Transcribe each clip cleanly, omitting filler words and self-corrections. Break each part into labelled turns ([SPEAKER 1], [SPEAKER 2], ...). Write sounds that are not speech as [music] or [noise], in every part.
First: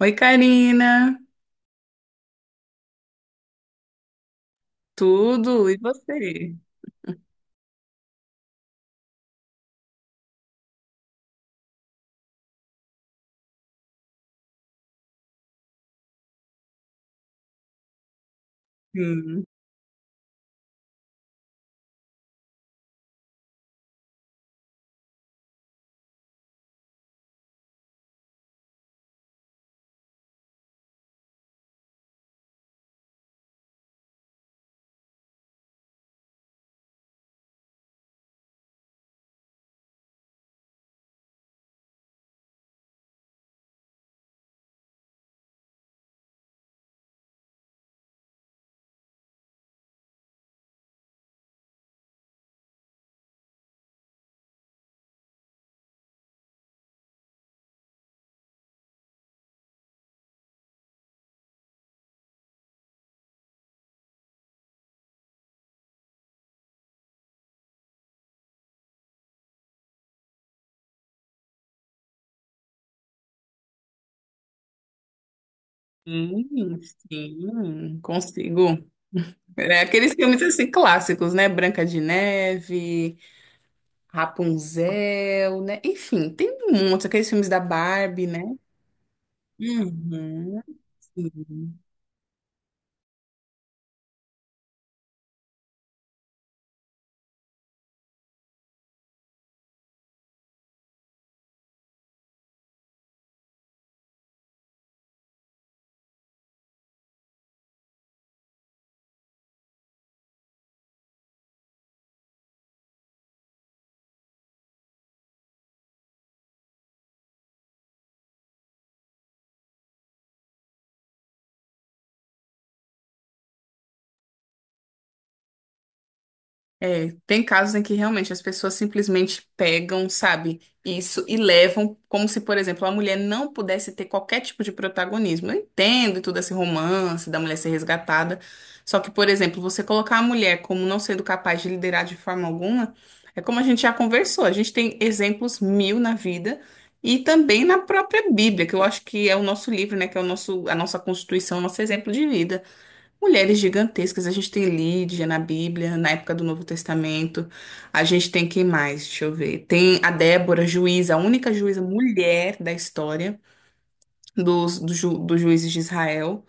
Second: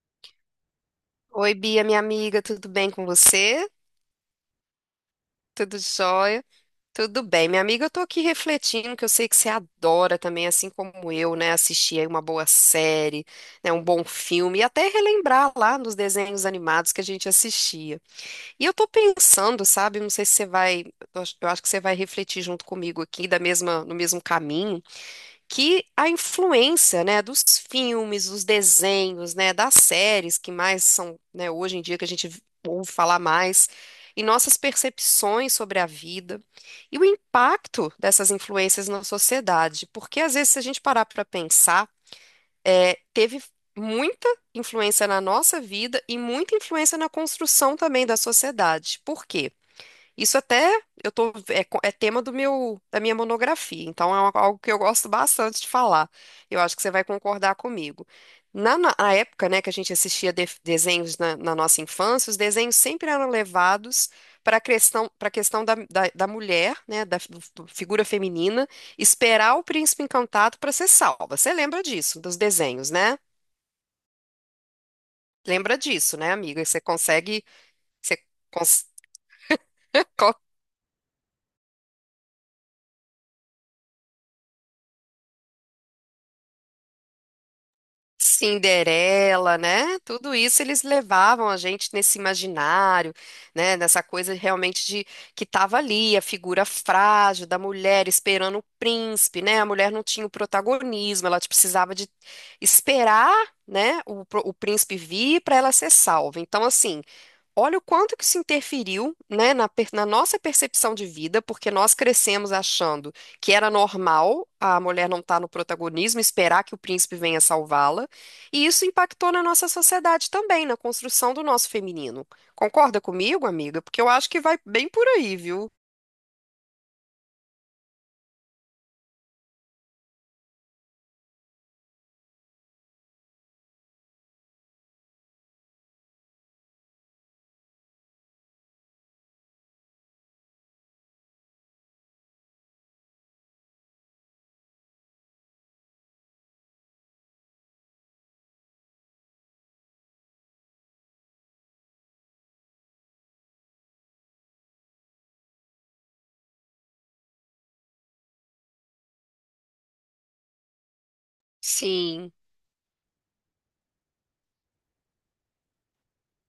[SPEAKER 1] Oi, Karina.
[SPEAKER 2] Oi, Bia, minha amiga, tudo bem com você?
[SPEAKER 1] Tudo? E
[SPEAKER 2] Tudo jóia?
[SPEAKER 1] você?
[SPEAKER 2] Tudo bem, minha amiga, eu tô aqui refletindo que eu sei que você adora também, assim como eu, né, assistir aí uma boa série, né, um bom filme e até relembrar lá nos desenhos animados que a gente assistia. E eu tô
[SPEAKER 1] Sim,
[SPEAKER 2] pensando, sabe, não sei se você vai, eu acho que você vai refletir junto comigo aqui da mesma, no mesmo caminho que a influência, né, dos filmes, dos desenhos, né, das séries que mais são, né, hoje em dia que a gente ouve falar mais, e nossas percepções sobre a vida e o impacto dessas influências na sociedade, porque às vezes se a gente parar para pensar, é, teve muita influência na nossa vida e muita influência na construção também da sociedade. Por quê? Isso até eu tô, é, é tema do meu, da minha monografia, então é algo que eu gosto bastante de falar. Eu acho que você vai concordar comigo. Na época, né, que a gente assistia desenhos na nossa infância, os desenhos sempre eram levados para a questão, para questão da mulher, né, figura feminina, esperar o príncipe encantado para ser salva. Você lembra disso, dos desenhos, né? Lembra disso, né,
[SPEAKER 1] sim,
[SPEAKER 2] amiga? Você consegue,
[SPEAKER 1] sim,
[SPEAKER 2] você
[SPEAKER 1] consigo.
[SPEAKER 2] cons-
[SPEAKER 1] É aqueles
[SPEAKER 2] [laughs] consegue
[SPEAKER 1] filmes assim clássicos, né? Branca de Neve, Rapunzel, né? Enfim, tem um monte, aqueles filmes da Barbie, né?
[SPEAKER 2] Cinderela, né? Tudo isso
[SPEAKER 1] Uhum,
[SPEAKER 2] eles levavam a
[SPEAKER 1] sim.
[SPEAKER 2] gente nesse imaginário, né? Nessa coisa realmente de que tava ali a figura frágil da mulher esperando o príncipe, né? A mulher não tinha o protagonismo, ela tipo, precisava de esperar, né? O, o príncipe vir para ela ser salva. Então, assim, olha o quanto que se interferiu, né, na nossa percepção de vida, porque nós crescemos achando que era normal a mulher não estar no protagonismo, esperar que o príncipe venha salvá-la, e isso impactou na nossa sociedade também, na construção do nosso feminino. Concorda comigo, amiga? Porque eu acho que vai bem por aí, viu?
[SPEAKER 1] É, tem casos em que realmente as pessoas simplesmente pegam, sabe, isso e levam, como se, por exemplo, a mulher não pudesse ter qualquer tipo de protagonismo. Eu entendo todo esse romance da mulher ser resgatada, só que, por exemplo, você colocar a mulher como não sendo capaz de liderar de forma alguma, é como a gente já conversou, a gente tem exemplos mil na vida e também na própria Bíblia, que eu acho que é o nosso livro, né, que é o nosso, a nossa Constituição, o nosso exemplo de vida. Mulheres gigantescas, a gente tem Lídia na Bíblia, na época do Novo Testamento. A gente tem quem mais? Deixa eu ver. Tem a Débora, juíza, a única juíza
[SPEAKER 2] Sim,
[SPEAKER 1] mulher da história dos juízes de Israel.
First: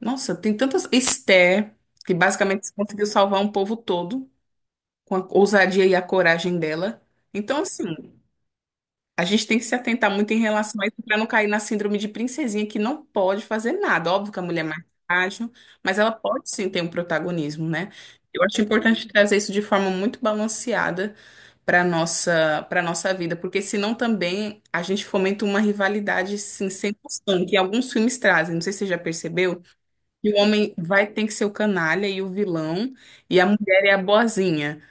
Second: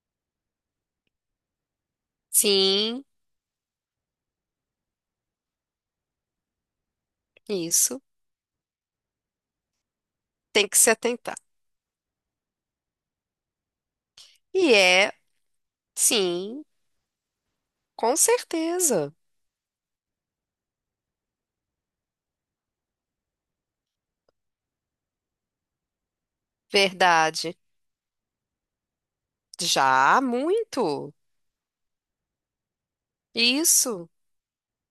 [SPEAKER 1] Nossa, tem tantas. Esther, que basicamente
[SPEAKER 2] sim,
[SPEAKER 1] conseguiu salvar um povo todo com a ousadia e a coragem dela. Então, assim.
[SPEAKER 2] isso.
[SPEAKER 1] A gente tem que se atentar muito em
[SPEAKER 2] Tem que
[SPEAKER 1] relação a
[SPEAKER 2] se
[SPEAKER 1] isso para não
[SPEAKER 2] atentar.
[SPEAKER 1] cair na síndrome de princesinha que não pode fazer nada. Óbvio que a mulher é
[SPEAKER 2] E
[SPEAKER 1] mais
[SPEAKER 2] é,
[SPEAKER 1] frágil, mas ela pode
[SPEAKER 2] sim,
[SPEAKER 1] sim ter um protagonismo, né?
[SPEAKER 2] com
[SPEAKER 1] Eu acho importante
[SPEAKER 2] certeza.
[SPEAKER 1] trazer isso de forma muito balanceada para nossa vida, porque senão também a gente fomenta uma rivalidade sim, sem noção,
[SPEAKER 2] Verdade.
[SPEAKER 1] que alguns filmes trazem. Não sei se você já percebeu
[SPEAKER 2] Já,
[SPEAKER 1] que o homem vai
[SPEAKER 2] muito.
[SPEAKER 1] ter que ser o canalha e o vilão e a mulher é a
[SPEAKER 2] Isso.
[SPEAKER 1] boazinha.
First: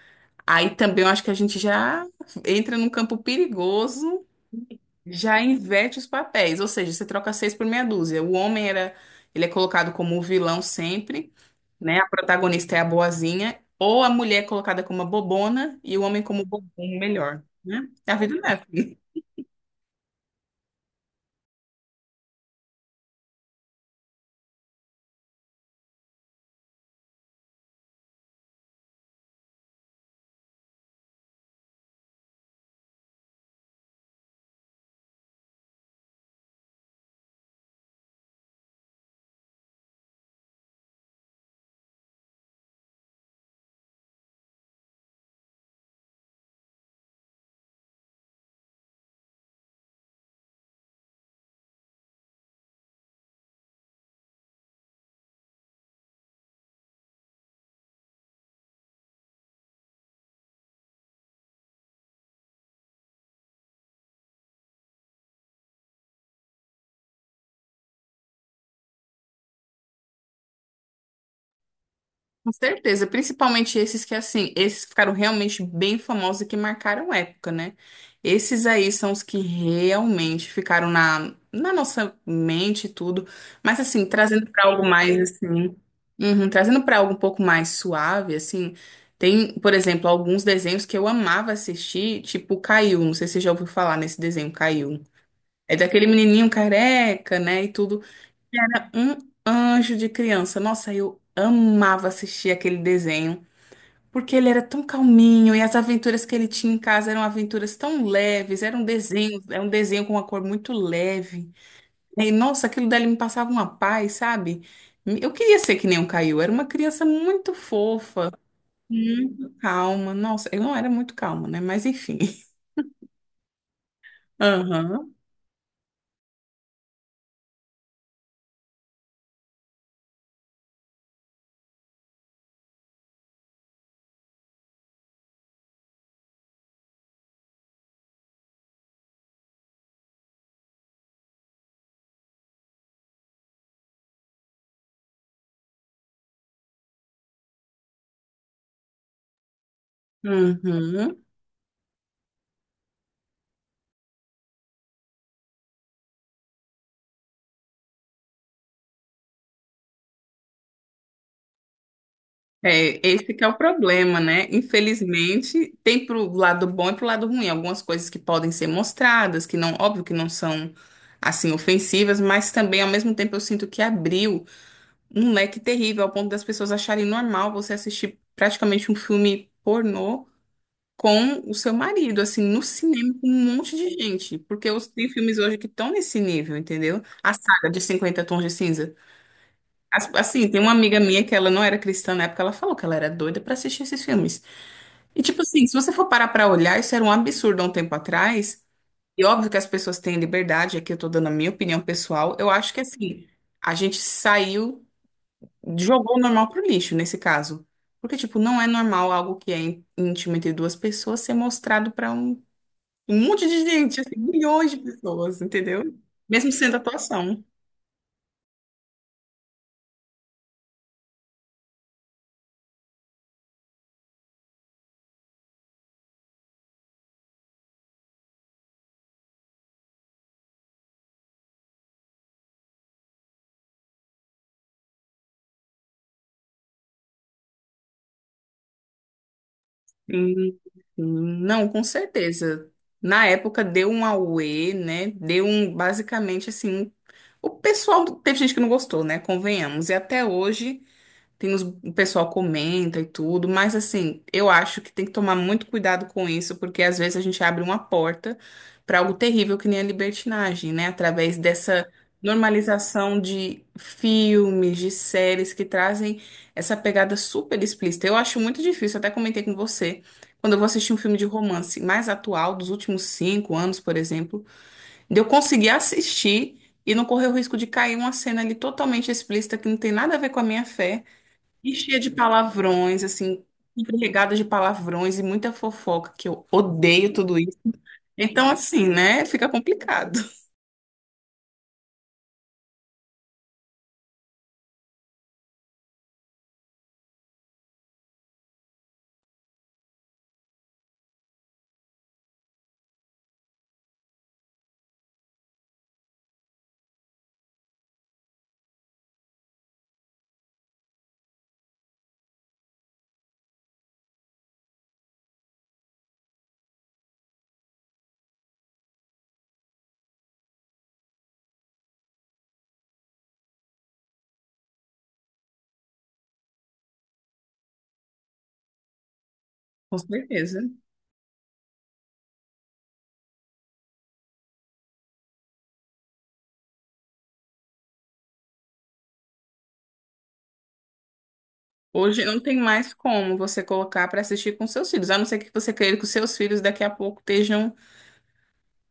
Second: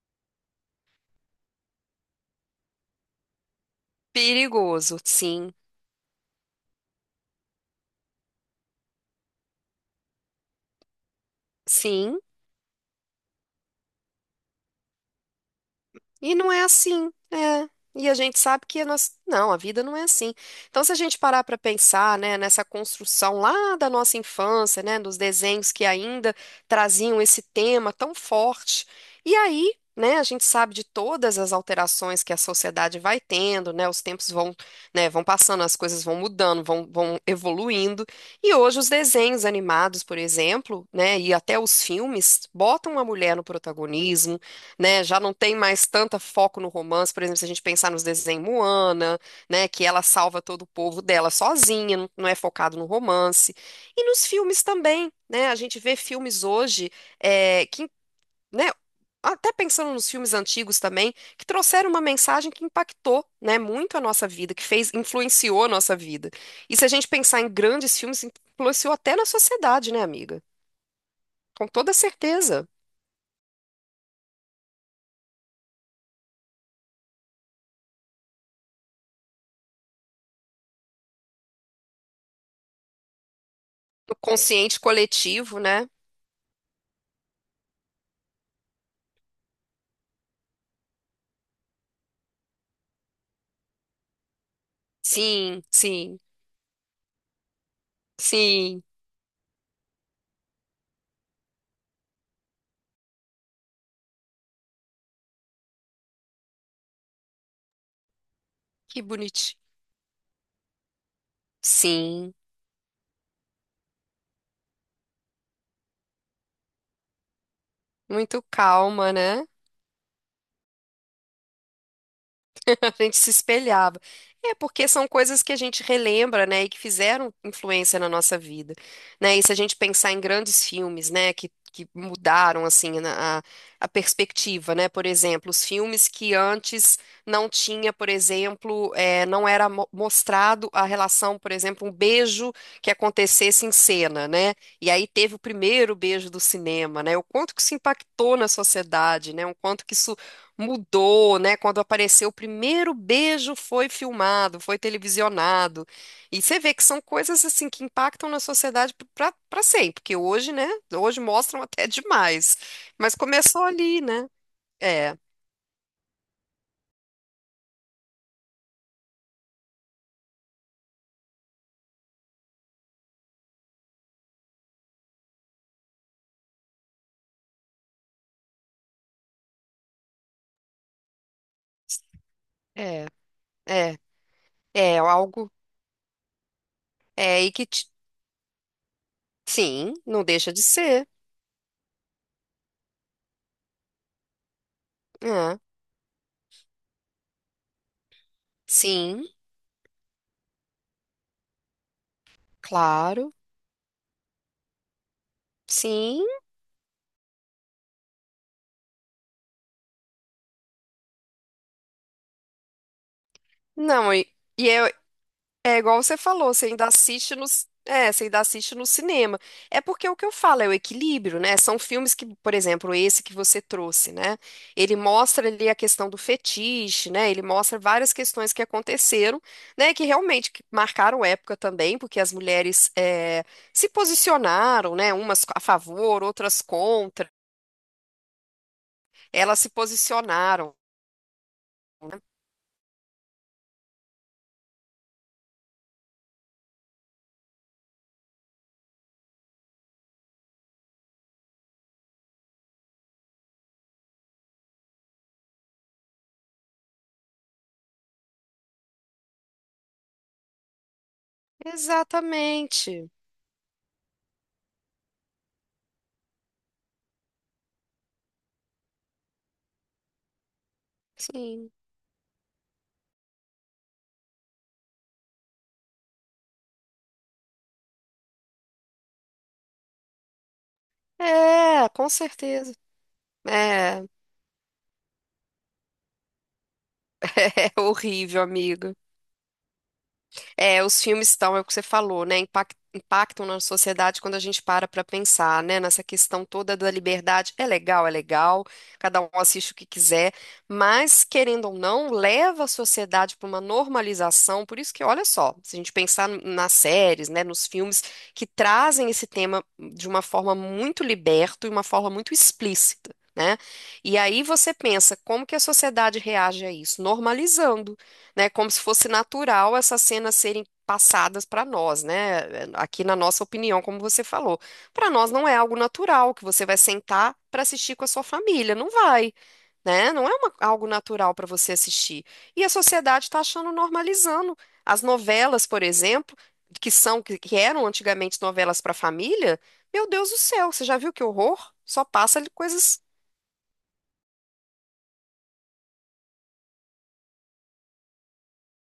[SPEAKER 1] Aí também eu acho que a gente já entra num campo perigoso
[SPEAKER 2] Perigoso,
[SPEAKER 1] já
[SPEAKER 2] sim,
[SPEAKER 1] inverte os papéis, ou seja, você troca seis por meia dúzia. O homem era, ele é colocado como o vilão sempre, né? A
[SPEAKER 2] sim.
[SPEAKER 1] protagonista é a boazinha, ou a mulher é colocada como a bobona e o homem
[SPEAKER 2] E
[SPEAKER 1] como o
[SPEAKER 2] não é
[SPEAKER 1] bobão
[SPEAKER 2] assim,
[SPEAKER 1] melhor,
[SPEAKER 2] né.
[SPEAKER 1] né?
[SPEAKER 2] E
[SPEAKER 1] É
[SPEAKER 2] a
[SPEAKER 1] a
[SPEAKER 2] gente
[SPEAKER 1] vida
[SPEAKER 2] sabe
[SPEAKER 1] dessa.
[SPEAKER 2] que nós não, a vida não é assim. Então, se a gente parar para pensar, né, nessa construção lá da nossa infância, né, dos desenhos que ainda traziam esse tema tão forte, e aí, né, a gente sabe de todas as alterações que a sociedade vai tendo, né, os tempos vão, né, vão passando, as coisas vão mudando, vão evoluindo, e hoje os desenhos animados, por exemplo, né, e até os filmes botam a mulher no protagonismo, né? Já não tem mais tanto foco no romance, por exemplo, se a gente pensar nos desenhos Moana, né? Que ela salva todo o povo dela sozinha, não é focado no romance. E nos filmes também, né? A gente vê filmes hoje é, que, né? Até pensando nos filmes antigos também, que trouxeram uma mensagem que impactou, né, muito a nossa vida, que fez, influenciou a nossa vida. E se a gente pensar em grandes filmes, influenciou até na sociedade, né, amiga? Com toda
[SPEAKER 1] Com
[SPEAKER 2] certeza.
[SPEAKER 1] certeza, principalmente esses que assim, esses que ficaram realmente bem famosos e que marcaram época, né? Esses aí são os que realmente ficaram na nossa mente e tudo, mas assim,
[SPEAKER 2] O
[SPEAKER 1] trazendo para
[SPEAKER 2] consciente
[SPEAKER 1] algo mais
[SPEAKER 2] coletivo,
[SPEAKER 1] assim,
[SPEAKER 2] né?
[SPEAKER 1] uhum, trazendo para algo um pouco mais suave, assim, tem, por exemplo, alguns desenhos que eu amava assistir, tipo Caiu, não sei se você já ouviu falar nesse desenho Caiu.
[SPEAKER 2] Sim,
[SPEAKER 1] É daquele
[SPEAKER 2] sim,
[SPEAKER 1] menininho careca, né, e tudo
[SPEAKER 2] sim.
[SPEAKER 1] era um anjo de criança. Nossa, eu amava assistir aquele desenho, porque ele era tão calminho e as aventuras que ele tinha em casa eram aventuras tão leves,
[SPEAKER 2] Que bonitinho.
[SPEAKER 1] era um desenho com uma cor muito leve. E
[SPEAKER 2] Sim,
[SPEAKER 1] nossa, aquilo dali me passava uma paz, sabe? Eu queria ser que nem um Caio, era uma criança muito fofa,
[SPEAKER 2] muito calma, né?
[SPEAKER 1] muito calma. Nossa, eu não era muito calma, né? Mas enfim. [laughs]
[SPEAKER 2] [laughs] A gente se espelhava. É porque são
[SPEAKER 1] Aham.
[SPEAKER 2] coisas que a gente relembra, né, e que fizeram influência na nossa vida, né? E se a gente pensar em grandes filmes, né, que mudaram assim a perspectiva, né? Por exemplo, os filmes que antes não tinha, por exemplo, não era mostrado a relação, por exemplo, um beijo que acontecesse em cena, né? E aí teve o primeiro beijo do cinema, né? O quanto que isso impactou na sociedade, né? O quanto que isso
[SPEAKER 1] Uhum.
[SPEAKER 2] mudou, né? Quando apareceu o primeiro beijo foi filmado, foi televisionado. E você vê que são coisas assim que impactam na sociedade para sempre, porque hoje, né? Hoje mostram até [laughs] demais.
[SPEAKER 1] É,
[SPEAKER 2] Mas
[SPEAKER 1] esse que é o
[SPEAKER 2] começou ali,
[SPEAKER 1] problema,
[SPEAKER 2] né?
[SPEAKER 1] né?
[SPEAKER 2] É,
[SPEAKER 1] Infelizmente, tem pro lado bom e pro lado ruim. Algumas coisas que podem ser mostradas, que não, óbvio que não são assim ofensivas, mas também ao mesmo tempo eu sinto que abriu um leque terrível ao ponto das pessoas acharem normal você assistir praticamente um filme pornô com o seu marido, assim, no
[SPEAKER 2] é,
[SPEAKER 1] cinema com um monte de
[SPEAKER 2] é,
[SPEAKER 1] gente, porque
[SPEAKER 2] é
[SPEAKER 1] tem filmes
[SPEAKER 2] algo
[SPEAKER 1] hoje que estão nesse nível, entendeu? A
[SPEAKER 2] é
[SPEAKER 1] saga de Cinquenta Tons de Cinza
[SPEAKER 2] sim,
[SPEAKER 1] as-
[SPEAKER 2] não
[SPEAKER 1] Assim,
[SPEAKER 2] deixa
[SPEAKER 1] tem
[SPEAKER 2] de
[SPEAKER 1] uma amiga
[SPEAKER 2] ser.
[SPEAKER 1] minha que ela não era cristã na época, ela falou que ela era doida pra assistir esses filmes. E tipo
[SPEAKER 2] É,
[SPEAKER 1] assim, se você for parar pra olhar, isso era um absurdo há um tempo atrás. E
[SPEAKER 2] sim,
[SPEAKER 1] óbvio que as pessoas têm liberdade, aqui eu tô dando a minha opinião pessoal. Eu acho que assim,
[SPEAKER 2] claro.
[SPEAKER 1] a gente saiu, jogou o
[SPEAKER 2] Sim.
[SPEAKER 1] normal pro lixo nesse caso. Porque tipo, não é normal algo que é íntimo entre duas pessoas ser mostrado pra um monte de gente,
[SPEAKER 2] Não,
[SPEAKER 1] assim,
[SPEAKER 2] e
[SPEAKER 1] milhões de
[SPEAKER 2] é-
[SPEAKER 1] pessoas,
[SPEAKER 2] é
[SPEAKER 1] entendeu?
[SPEAKER 2] igual você
[SPEAKER 1] Mesmo
[SPEAKER 2] falou, você
[SPEAKER 1] sendo
[SPEAKER 2] ainda assiste
[SPEAKER 1] atuação.
[SPEAKER 2] nos, é, você ainda assiste no cinema. É porque é o que eu falo é o equilíbrio, né? São filmes que, por exemplo, esse que você trouxe, né? Ele mostra ali a questão do fetiche, né? Ele mostra várias questões que aconteceram, né? Que realmente que marcaram época também, porque as mulheres é, se posicionaram, né? Umas a favor, outras contra. Elas se
[SPEAKER 1] Hum,
[SPEAKER 2] posicionaram,
[SPEAKER 1] hum. Não, com
[SPEAKER 2] né?
[SPEAKER 1] certeza. Na época deu um auê, né? Deu um, basicamente assim, o pessoal, teve gente que não gostou, né? Convenhamos. E até hoje tem os, o pessoal comenta e tudo, mas assim, eu acho que tem que tomar muito cuidado com isso, porque às vezes a gente abre uma porta para algo terrível que nem a libertinagem, né? Através dessa
[SPEAKER 2] Exatamente.
[SPEAKER 1] normalização de filmes, de séries que trazem essa pegada super explícita. Eu acho muito difícil, até comentei com você, quando eu vou assistir um filme de
[SPEAKER 2] Sim.
[SPEAKER 1] romance mais atual, dos últimos 5 anos, por exemplo, de eu conseguir assistir. E não correr o risco de cair uma cena ali totalmente explícita que não tem nada a ver com a minha fé. E
[SPEAKER 2] É,
[SPEAKER 1] cheia
[SPEAKER 2] com
[SPEAKER 1] de
[SPEAKER 2] certeza.
[SPEAKER 1] palavrões, assim,
[SPEAKER 2] É.
[SPEAKER 1] empregada de palavrões e muita fofoca, que eu odeio tudo isso.
[SPEAKER 2] É horrível,
[SPEAKER 1] Então, assim,
[SPEAKER 2] amigo.
[SPEAKER 1] né? Fica complicado,
[SPEAKER 2] É, os filmes estão, é o que você falou, né? Impactam na sociedade quando a gente para pensar, né? Nessa questão toda da liberdade. É legal, cada um assiste o que quiser, mas, querendo ou não, leva a sociedade para uma normalização. Por isso que, olha só, se a gente pensar nas séries, né, nos filmes que trazem esse tema de uma forma muito liberta e uma forma muito explícita. Né? E aí você pensa, como que a sociedade reage a isso? Normalizando, né, como se fosse natural essas cenas serem passadas para nós, né? Aqui na nossa opinião, como você falou. Para nós não é algo natural que você vai sentar para assistir com a sua família, não vai.
[SPEAKER 1] [laughs] com
[SPEAKER 2] Né? Não é
[SPEAKER 1] certeza.
[SPEAKER 2] algo natural para você assistir. E a sociedade está achando normalizando. As novelas, por exemplo, que são que eram antigamente novelas para família, meu Deus do céu, você já viu que horror? Só
[SPEAKER 1] Hoje
[SPEAKER 2] passa
[SPEAKER 1] não
[SPEAKER 2] ali
[SPEAKER 1] tem mais
[SPEAKER 2] coisas
[SPEAKER 1] como você colocar para assistir com seus filhos, a não ser que você queira que os seus filhos daqui a pouco estejam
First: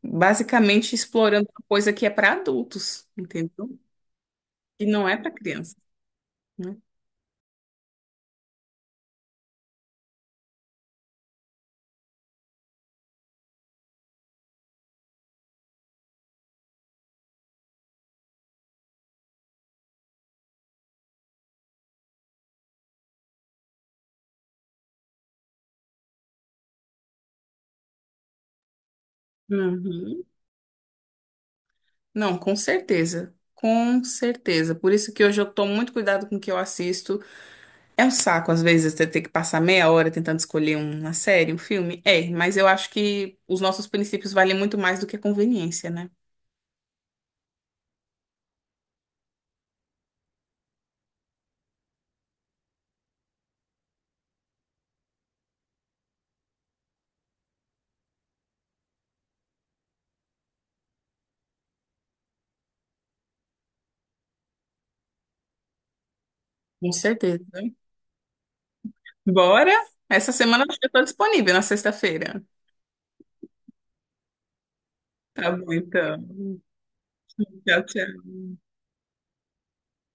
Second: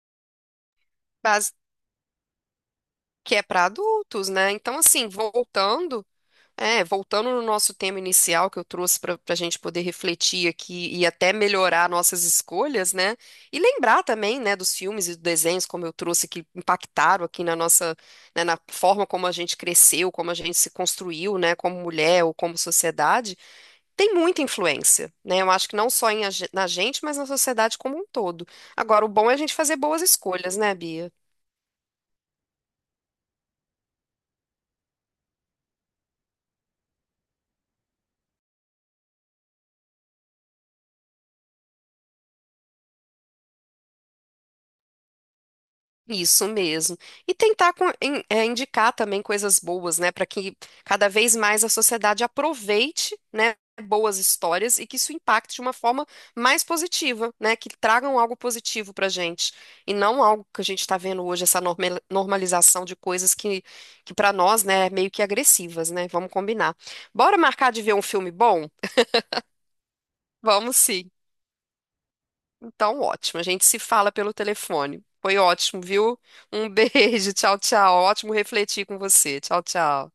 [SPEAKER 1] basicamente explorando
[SPEAKER 2] base-
[SPEAKER 1] uma coisa que é para adultos,
[SPEAKER 2] que é para
[SPEAKER 1] entendeu?
[SPEAKER 2] adultos, né? Então,
[SPEAKER 1] E
[SPEAKER 2] assim,
[SPEAKER 1] não é para criança,
[SPEAKER 2] voltando.
[SPEAKER 1] né?
[SPEAKER 2] É, voltando no nosso tema inicial que eu trouxe para a gente poder refletir aqui e até melhorar nossas escolhas, né? E lembrar também, né, dos filmes e dos desenhos, como eu trouxe, que impactaram aqui na nossa, né, na forma como a gente cresceu, como a gente se construiu, né, como mulher ou como sociedade, tem muita influência, né? Eu acho que não só em, na gente, mas na sociedade como um todo. Agora, o bom é a gente fazer boas
[SPEAKER 1] Uhum.
[SPEAKER 2] escolhas, né, Bia?
[SPEAKER 1] Não, com certeza. Com certeza. Por isso que hoje eu tomo muito cuidado com o que eu assisto. É um saco, às vezes, você ter que passar meia hora tentando escolher um, uma série, um filme. É, mas eu acho que os nossos princípios valem muito mais do que a conveniência, né?
[SPEAKER 2] Isso mesmo. E tentar é, indicar também coisas boas, né, para que cada vez mais a sociedade aproveite, né, boas histórias e que isso impacte de uma forma mais positiva, né, que tragam algo positivo para a gente e não algo que a gente está vendo hoje, essa normalização de coisas que para nós, né, é meio que agressivas, né? Vamos combinar.
[SPEAKER 1] Com
[SPEAKER 2] Bora
[SPEAKER 1] certeza.
[SPEAKER 2] marcar de ver um filme bom?
[SPEAKER 1] Bora? Essa semana eu
[SPEAKER 2] Vamos
[SPEAKER 1] estou
[SPEAKER 2] sim.
[SPEAKER 1] disponível na sexta-feira.
[SPEAKER 2] Então, ótimo. A gente se fala pelo telefone. Foi
[SPEAKER 1] Tá bom,
[SPEAKER 2] ótimo, viu?
[SPEAKER 1] então.
[SPEAKER 2] Um beijo. [laughs] Tchau,
[SPEAKER 1] Tchau,
[SPEAKER 2] tchau.
[SPEAKER 1] tchau.
[SPEAKER 2] Ótimo refletir com você. Tchau, tchau.